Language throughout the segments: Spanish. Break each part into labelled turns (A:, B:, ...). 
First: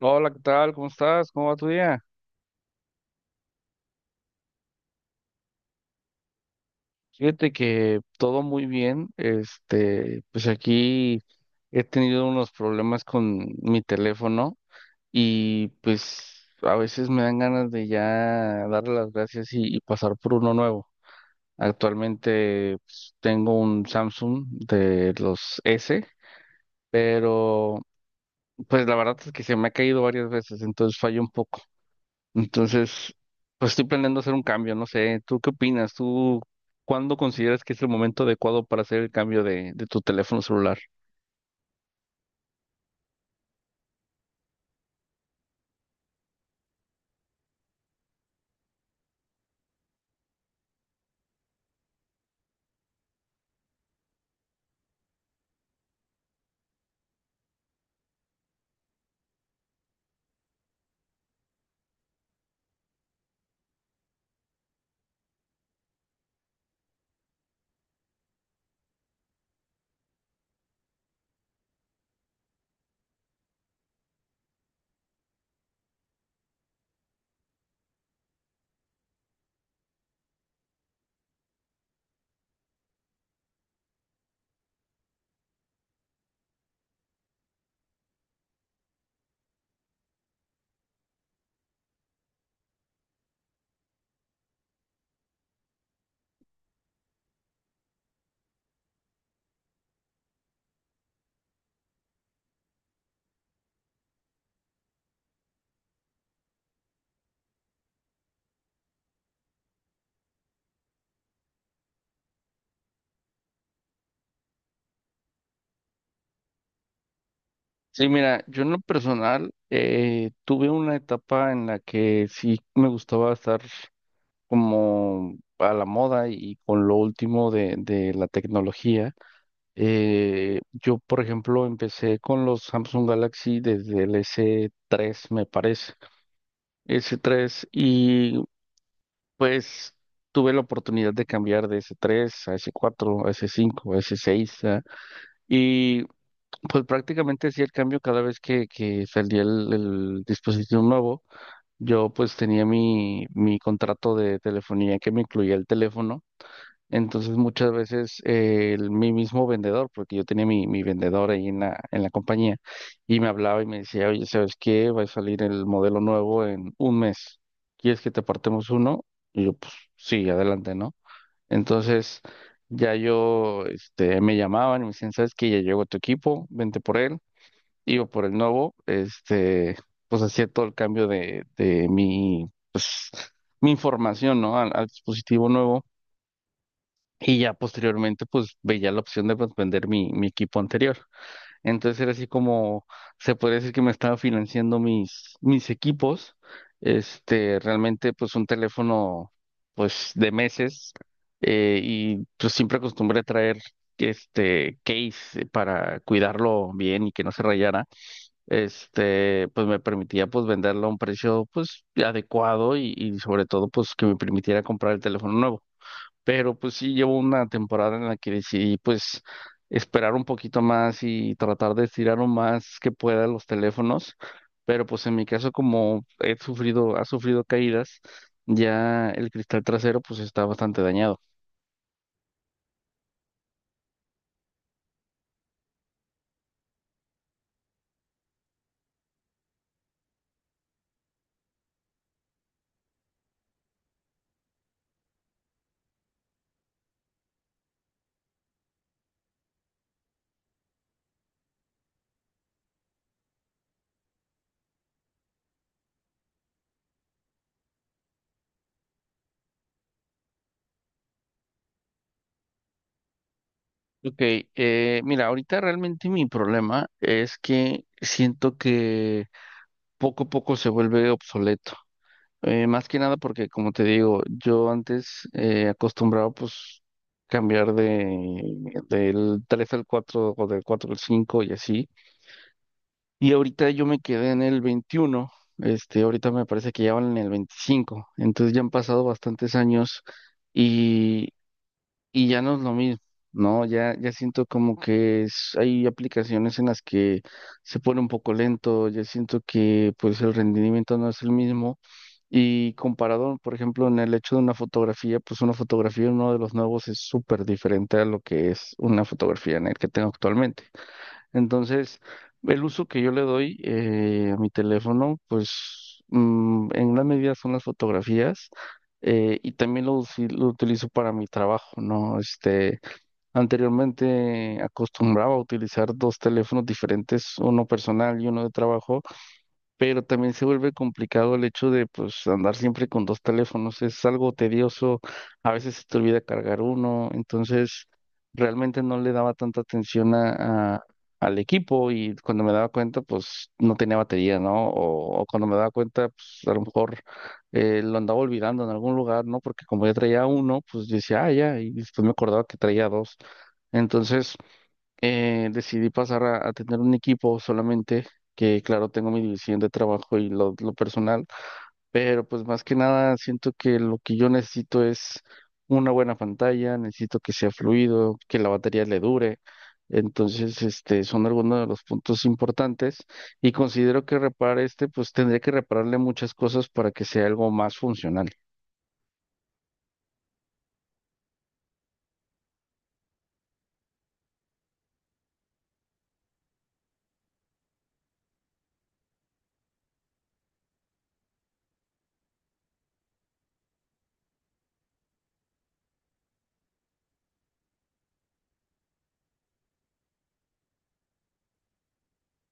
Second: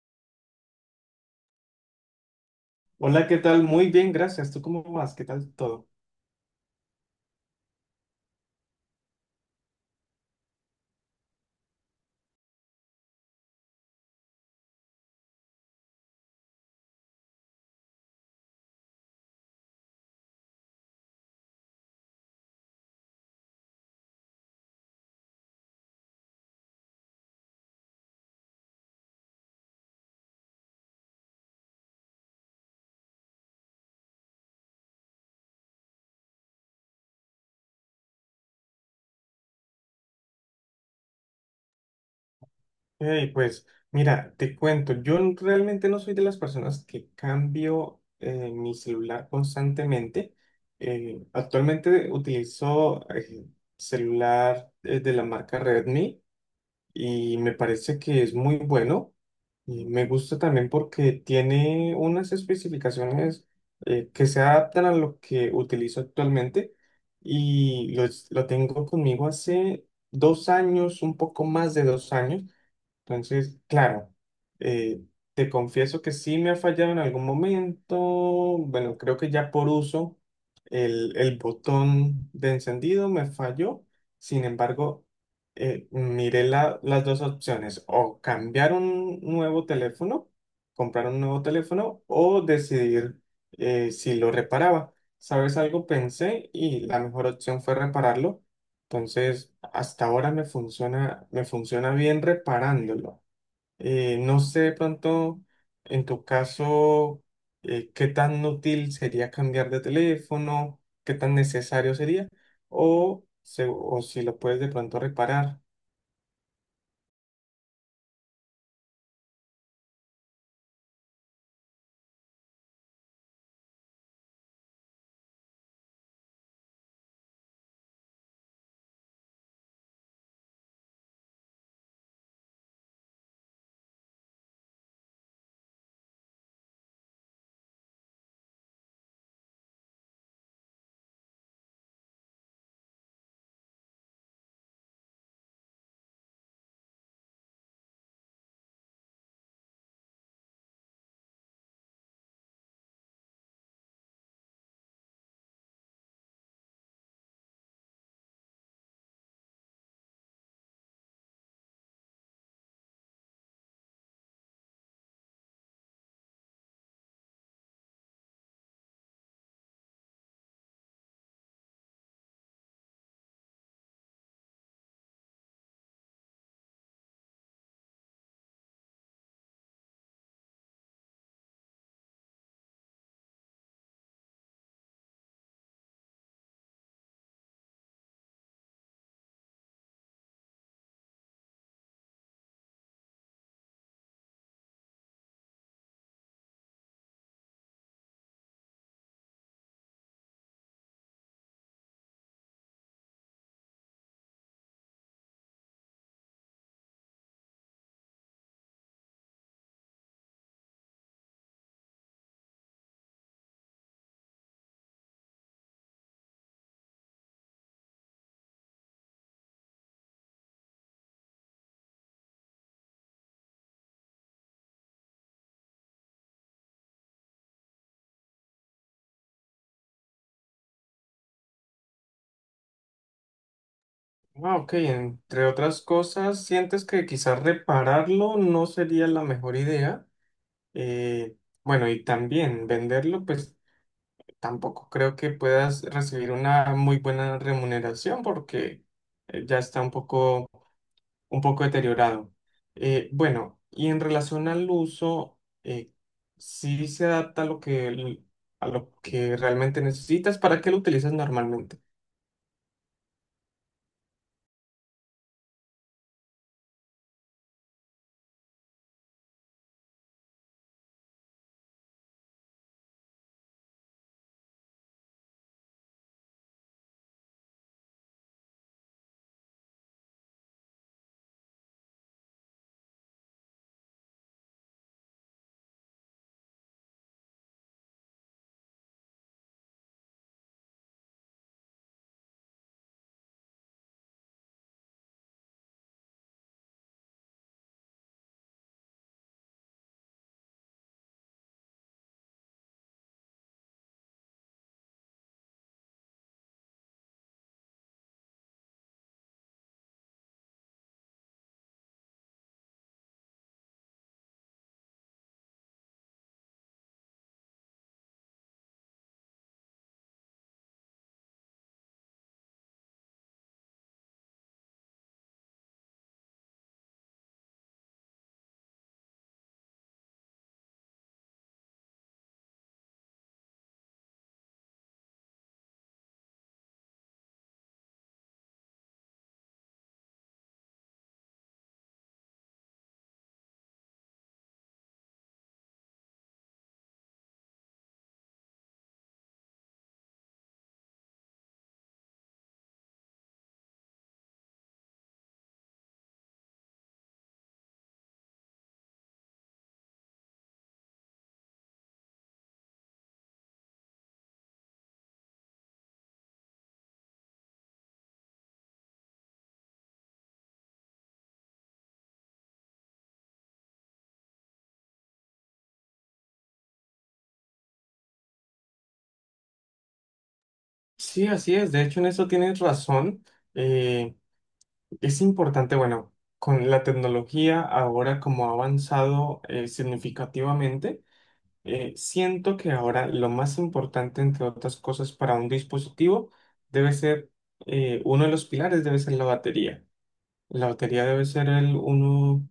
A: Hola, ¿qué tal? ¿Cómo estás? ¿Cómo va tu día?
B: Hola, ¿qué tal? Muy bien, gracias. ¿Tú cómo vas? ¿Qué tal todo?
A: Fíjate que todo muy bien. Pues aquí he tenido unos problemas con mi teléfono, y pues a veces me dan ganas de ya darle las gracias y pasar por uno nuevo. Actualmente pues, tengo un Samsung de los S, pero pues la verdad es que se me ha caído varias veces, entonces fallo un poco. Entonces, pues estoy planeando hacer un cambio, no sé, ¿tú qué opinas? ¿Tú cuándo consideras que es el momento adecuado para hacer el cambio de tu teléfono celular?
B: Hey, pues mira, te cuento, realmente no soy de las personas que cambio mi celular constantemente. Actualmente utilizo celular de la marca Redmi. Y me parece que es muy bueno. Y me gusta también porque tiene unas especificaciones que se adaptan a lo que utilizo actualmente y lo tengo conmigo hace dos años, un poco más de dos años. Entonces, claro, eh, te confieso que sí me ha fallado en algún momento. Bueno, creo que ya por uso el botón de encendido me falló. Sin embargo, las dos opciones, o cambiar un nuevo teléfono, comprar un nuevo teléfono, o decidir si lo reparaba. ¿Sabes algo? Pensé y la mejor opción fue repararlo. Entonces, hasta ahora me funciona bien reparándolo. No sé, de pronto, en tu caso, qué tan útil sería cambiar de teléfono, qué tan necesario sería, o si lo puedes de pronto reparar.
A: Sí, mira, yo en lo personal tuve una etapa en la que sí me gustaba estar como a la moda y con lo último de la tecnología. Yo, por ejemplo, empecé con los Samsung Galaxy desde el S3, me parece. S3. Pues tuve la oportunidad de cambiar de s tres a s cuatro a s cinco a s seis y pues prácticamente hacía el cambio cada vez que salía el dispositivo nuevo. Yo pues tenía mi contrato de telefonía que me incluía el teléfono, entonces muchas veces mi mismo vendedor, porque yo tenía mi vendedor ahí en en la compañía, y me hablaba y me decía, oye, ¿sabes qué? Va a salir el modelo nuevo en un mes. ¿Quieres que te apartemos uno? Y yo, pues sí, adelante, ¿no? Entonces ya yo, me llamaban y me decían, ¿sabes qué? Ya llegó tu equipo, vente por él, iba por el nuevo, pues hacía todo el cambio de mi información, ¿no? Al dispositivo nuevo, y ya posteriormente, pues veía la opción de pues, vender mi equipo anterior. Entonces era así como, se puede decir que me estaba financiando mis equipos. Realmente, pues un teléfono, pues de meses. Y pues siempre acostumbré a traer case, para cuidarlo bien y que no se rayara. Pues me permitía pues venderlo a un precio pues adecuado, y sobre todo pues que me permitiera comprar el teléfono nuevo. Pero pues sí, llevo una temporada en la que decidí pues esperar un poquito más y tratar de estirar lo más que pueda los teléfonos. Pero pues en mi caso, como ha sufrido caídas, ya el cristal trasero pues está bastante dañado.
B: Ah, ok, entre otras cosas, sientes que quizás repararlo no sería la mejor idea. Eh, bueno, y también venderlo, pues tampoco creo que puedas recibir una muy buena remuneración porque ya está un poco deteriorado. Bueno, y en relación al uso, eh, sí se adapta a a lo que realmente necesitas, ¿para qué lo utilizas normalmente?
A: Ok, mira, ahorita realmente mi problema es que siento que poco a poco se vuelve obsoleto. Más que nada porque, como te digo, yo antes acostumbraba pues cambiar de del 3 al 4 o del 4 al 5 y así. Y ahorita yo me quedé en el veintiuno, ahorita me parece que ya van en el veinticinco, entonces ya han pasado bastantes años y, y ya no es lo mismo, ¿no? Ya, ya siento como que hay aplicaciones en las que se pone un poco lento, ya siento que pues el rendimiento no es el mismo. Y comparado, por ejemplo, en el hecho de una fotografía, pues una fotografía en uno de los nuevos es súper diferente a lo que es una fotografía en el que tengo actualmente. Entonces, el uso que yo le doy a mi teléfono, pues en gran medida son las fotografías, y también lo utilizo para mi trabajo, ¿no? Anteriormente acostumbraba a utilizar dos teléfonos diferentes, uno personal y uno de trabajo, pero también se vuelve complicado el hecho de pues andar siempre con dos teléfonos, es algo tedioso, a veces se te olvida cargar uno, entonces realmente no le daba tanta atención al equipo, y cuando me daba cuenta pues no tenía batería, ¿no? O cuando me daba cuenta pues a lo mejor lo andaba olvidando en algún lugar, ¿no? Porque como ya traía uno, pues yo decía, ah, ya, y después me acordaba que traía dos. Entonces decidí pasar a tener un equipo solamente, que claro, tengo mi división de trabajo y lo personal, pero pues más que nada siento que lo que yo necesito es una buena pantalla, necesito que sea fluido, que la batería le dure. Entonces, son algunos de los puntos importantes, y considero que repare pues tendría que repararle muchas cosas para que sea algo más funcional.
B: Sí, así es, de hecho en eso tienes razón. Eh, es importante, bueno, con la tecnología ahora como ha avanzado significativamente, siento que ahora lo más importante, entre otras cosas, para un dispositivo debe ser, uno de los pilares debe ser la batería. La lotería debe ser el uno,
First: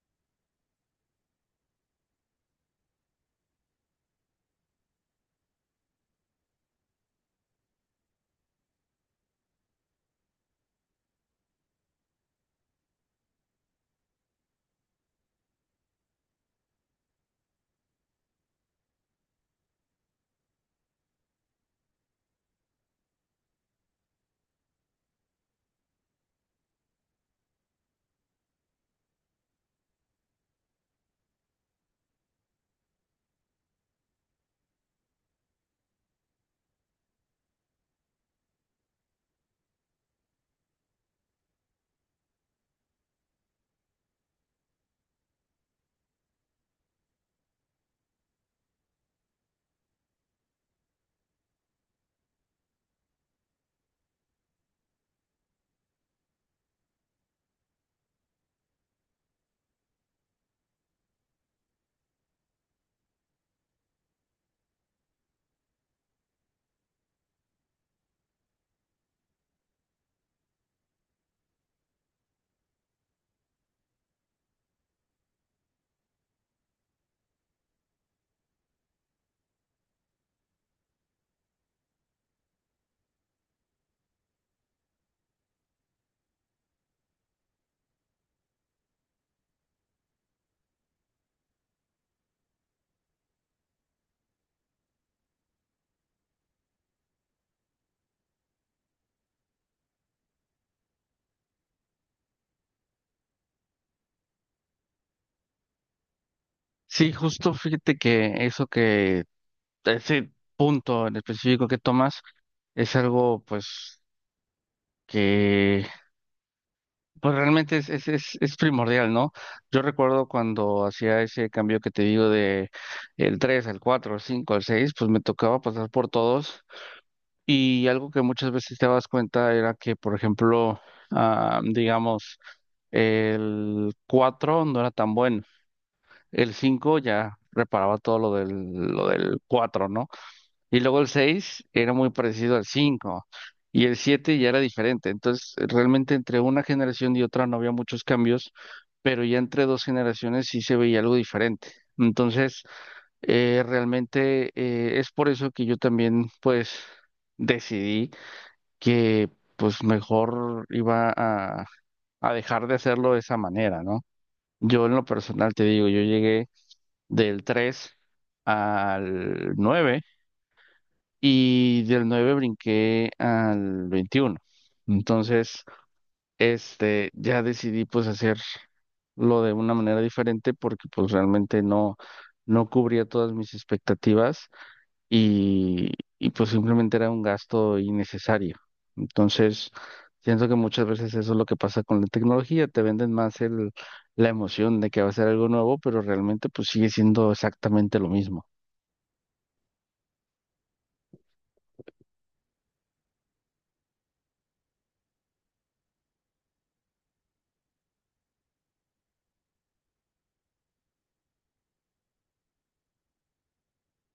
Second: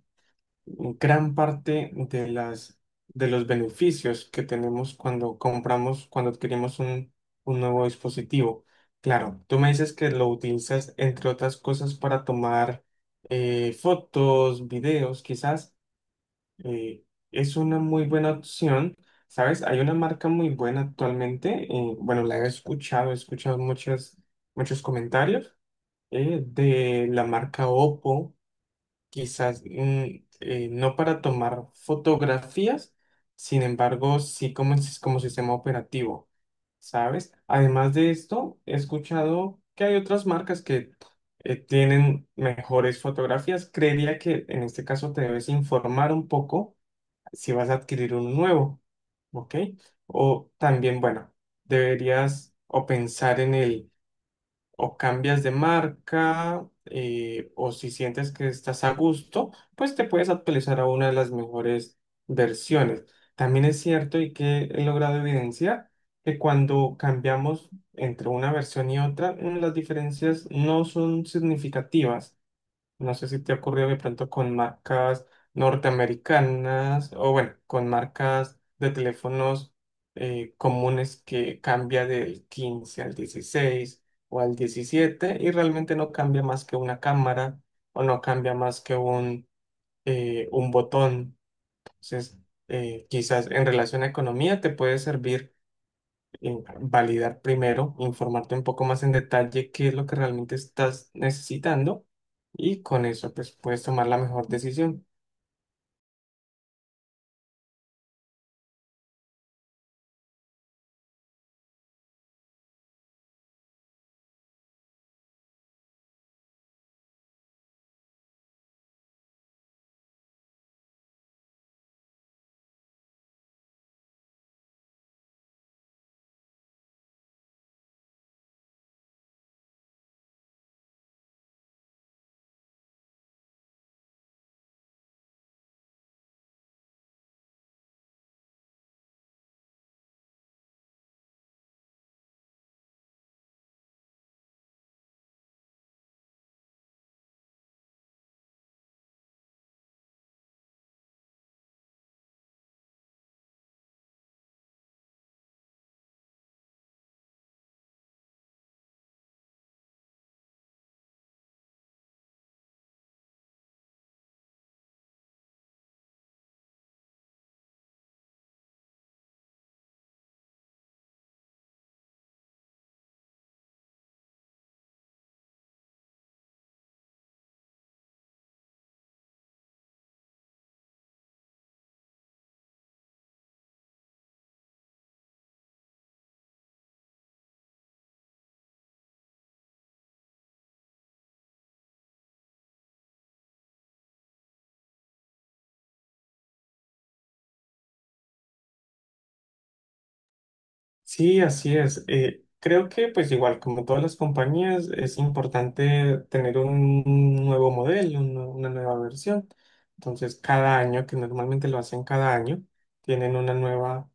B: gran parte de de los beneficios que tenemos cuando compramos, cuando adquirimos un nuevo dispositivo. Claro, tú me dices que lo utilizas, entre otras cosas, para tomar fotos, videos, quizás. eh, es una muy buena opción. ¿Sabes? Hay una marca muy buena actualmente. Bueno, la he escuchado muchos comentarios de la marca Oppo, quizás no para tomar fotografías. Sin embargo, sí como, como sistema operativo, ¿sabes? Además de esto, he escuchado que hay otras marcas que tienen mejores fotografías. Creería que en este caso te debes informar un poco si vas a adquirir uno nuevo, ¿ok? O también, bueno, deberías o pensar en el o cambias de marca, o si sientes que estás a gusto, pues te puedes actualizar a una de las mejores versiones. También es cierto y que he logrado evidenciar que cuando cambiamos entre una versión y otra, las diferencias no son significativas. No sé si te ha ocurrido de pronto con marcas norteamericanas o bueno, con marcas de teléfonos comunes que cambia del 15 al 16 o al 17 y realmente no cambia más que una cámara o no cambia más que un botón. Entonces, quizás en relación a economía te puede servir validar primero, informarte un poco más en detalle qué es lo que realmente estás necesitando y con eso pues puedes tomar la mejor decisión.
A: Sí, justo fíjate que ese punto en específico que tomas es algo, pues, que pues realmente es primordial, ¿no? Yo recuerdo cuando hacía ese cambio que te digo de el 3 al 4 al 5 al seis, pues me tocaba pasar por todos, y algo que muchas veces te das cuenta era que, por ejemplo, ah, digamos, el 4 no era tan bueno, el 5 ya reparaba todo lo del cuatro, ¿no? Y luego el 6 era muy parecido al cinco, y el 7 ya era diferente. Entonces, realmente entre una generación y otra no había muchos cambios, pero ya entre dos generaciones sí se veía algo diferente. Entonces, realmente es por eso que yo también, pues, decidí que, pues, mejor iba a dejar de hacerlo de esa manera, ¿no? Yo en lo personal te digo, yo llegué del 3 al nueve, y del 9 brinqué al veintiuno. Entonces, ya decidí pues hacer lo de una manera diferente, porque pues realmente no cubría todas mis expectativas, y, y pues simplemente era un gasto innecesario. Entonces, siento que muchas veces eso es lo que pasa con la tecnología, te venden más la emoción de que va a ser algo nuevo, pero realmente pues sigue siendo exactamente lo mismo.
B: Sí, así es. Creo que pues igual como todas las compañías es importante tener un nuevo modelo, una nueva versión. Entonces cada año, que normalmente lo hacen cada año, tienen una nueva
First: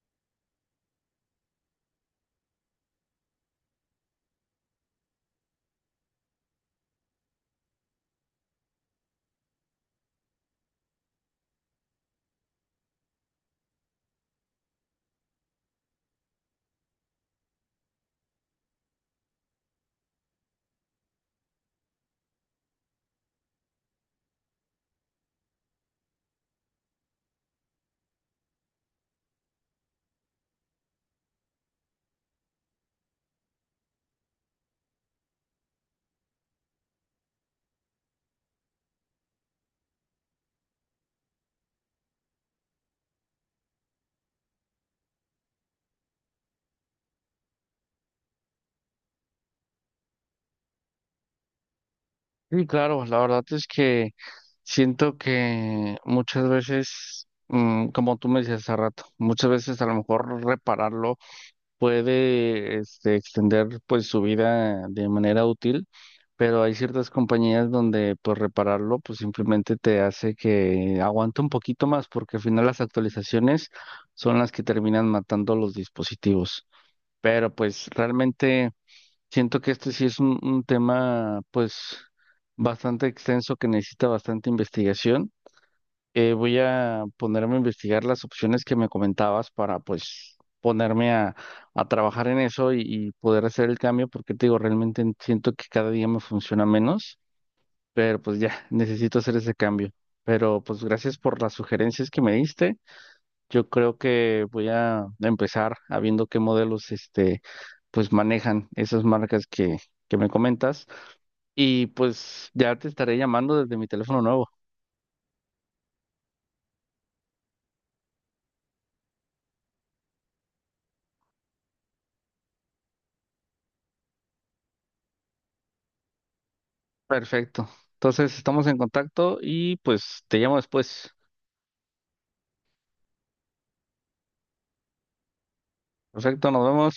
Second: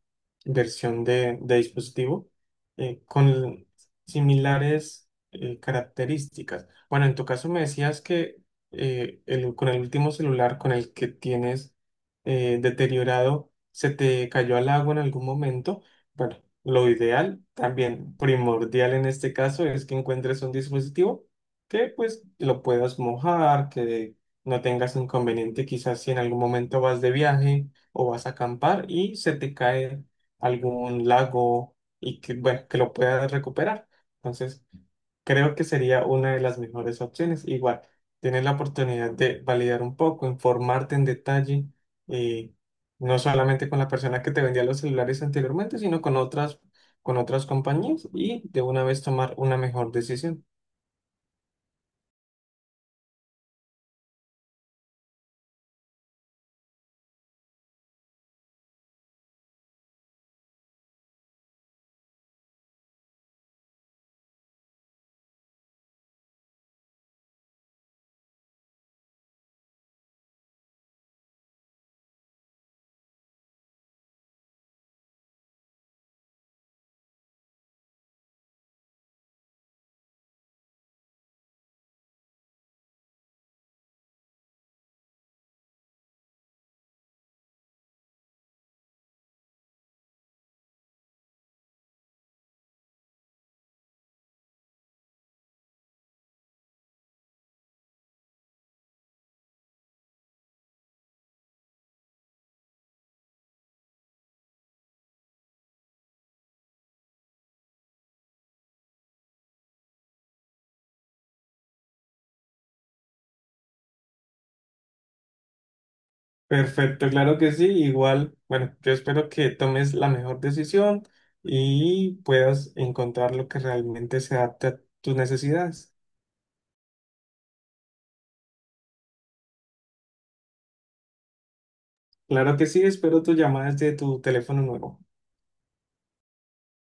B: versión de dispositivo con similares características. Bueno, en tu caso me decías que con el último celular con el que tienes deteriorado se te cayó al agua en algún momento. Bueno, lo ideal, también primordial en este caso, es que encuentres un dispositivo que pues lo puedas mojar, que no tengas inconveniente quizás si en algún momento vas de viaje o vas a acampar y se te cae algún lago y que, bueno, que lo puedas recuperar. Entonces, creo que sería una de las mejores opciones. Igual, tienes la oportunidad de validar un poco, informarte en detalle. eh, no solamente con la persona que te vendía los celulares anteriormente, sino con otras compañías y de una vez tomar una mejor decisión.
A: Sí, claro, la verdad es que siento que muchas veces, como tú me decías hace rato, muchas veces a lo mejor repararlo puede, extender pues su vida de manera útil, pero hay ciertas compañías donde pues repararlo pues simplemente te hace que aguante un poquito más, porque al final las actualizaciones son las que terminan matando los dispositivos. Pero pues realmente siento que este sí es un tema pues bastante extenso que necesita bastante investigación. Voy a ponerme a investigar las opciones que me comentabas, para pues ponerme a trabajar en eso y poder hacer el cambio, porque te digo, realmente siento que cada día me funciona menos, pero pues ya, necesito hacer ese cambio. Pero pues gracias por las sugerencias que me diste. Yo creo que voy a empezar a viendo qué modelos pues manejan esas marcas que me comentas, y pues ya te estaré llamando desde mi teléfono nuevo.
B: Perfecto, claro que sí. Igual, bueno, yo espero que tomes la mejor decisión y puedas encontrar lo que realmente se adapte a tus necesidades.
A: Perfecto. Entonces estamos en contacto y pues te llamo después.
B: Claro que sí, espero tus llamadas de tu teléfono nuevo.
A: Perfecto, nos vemos.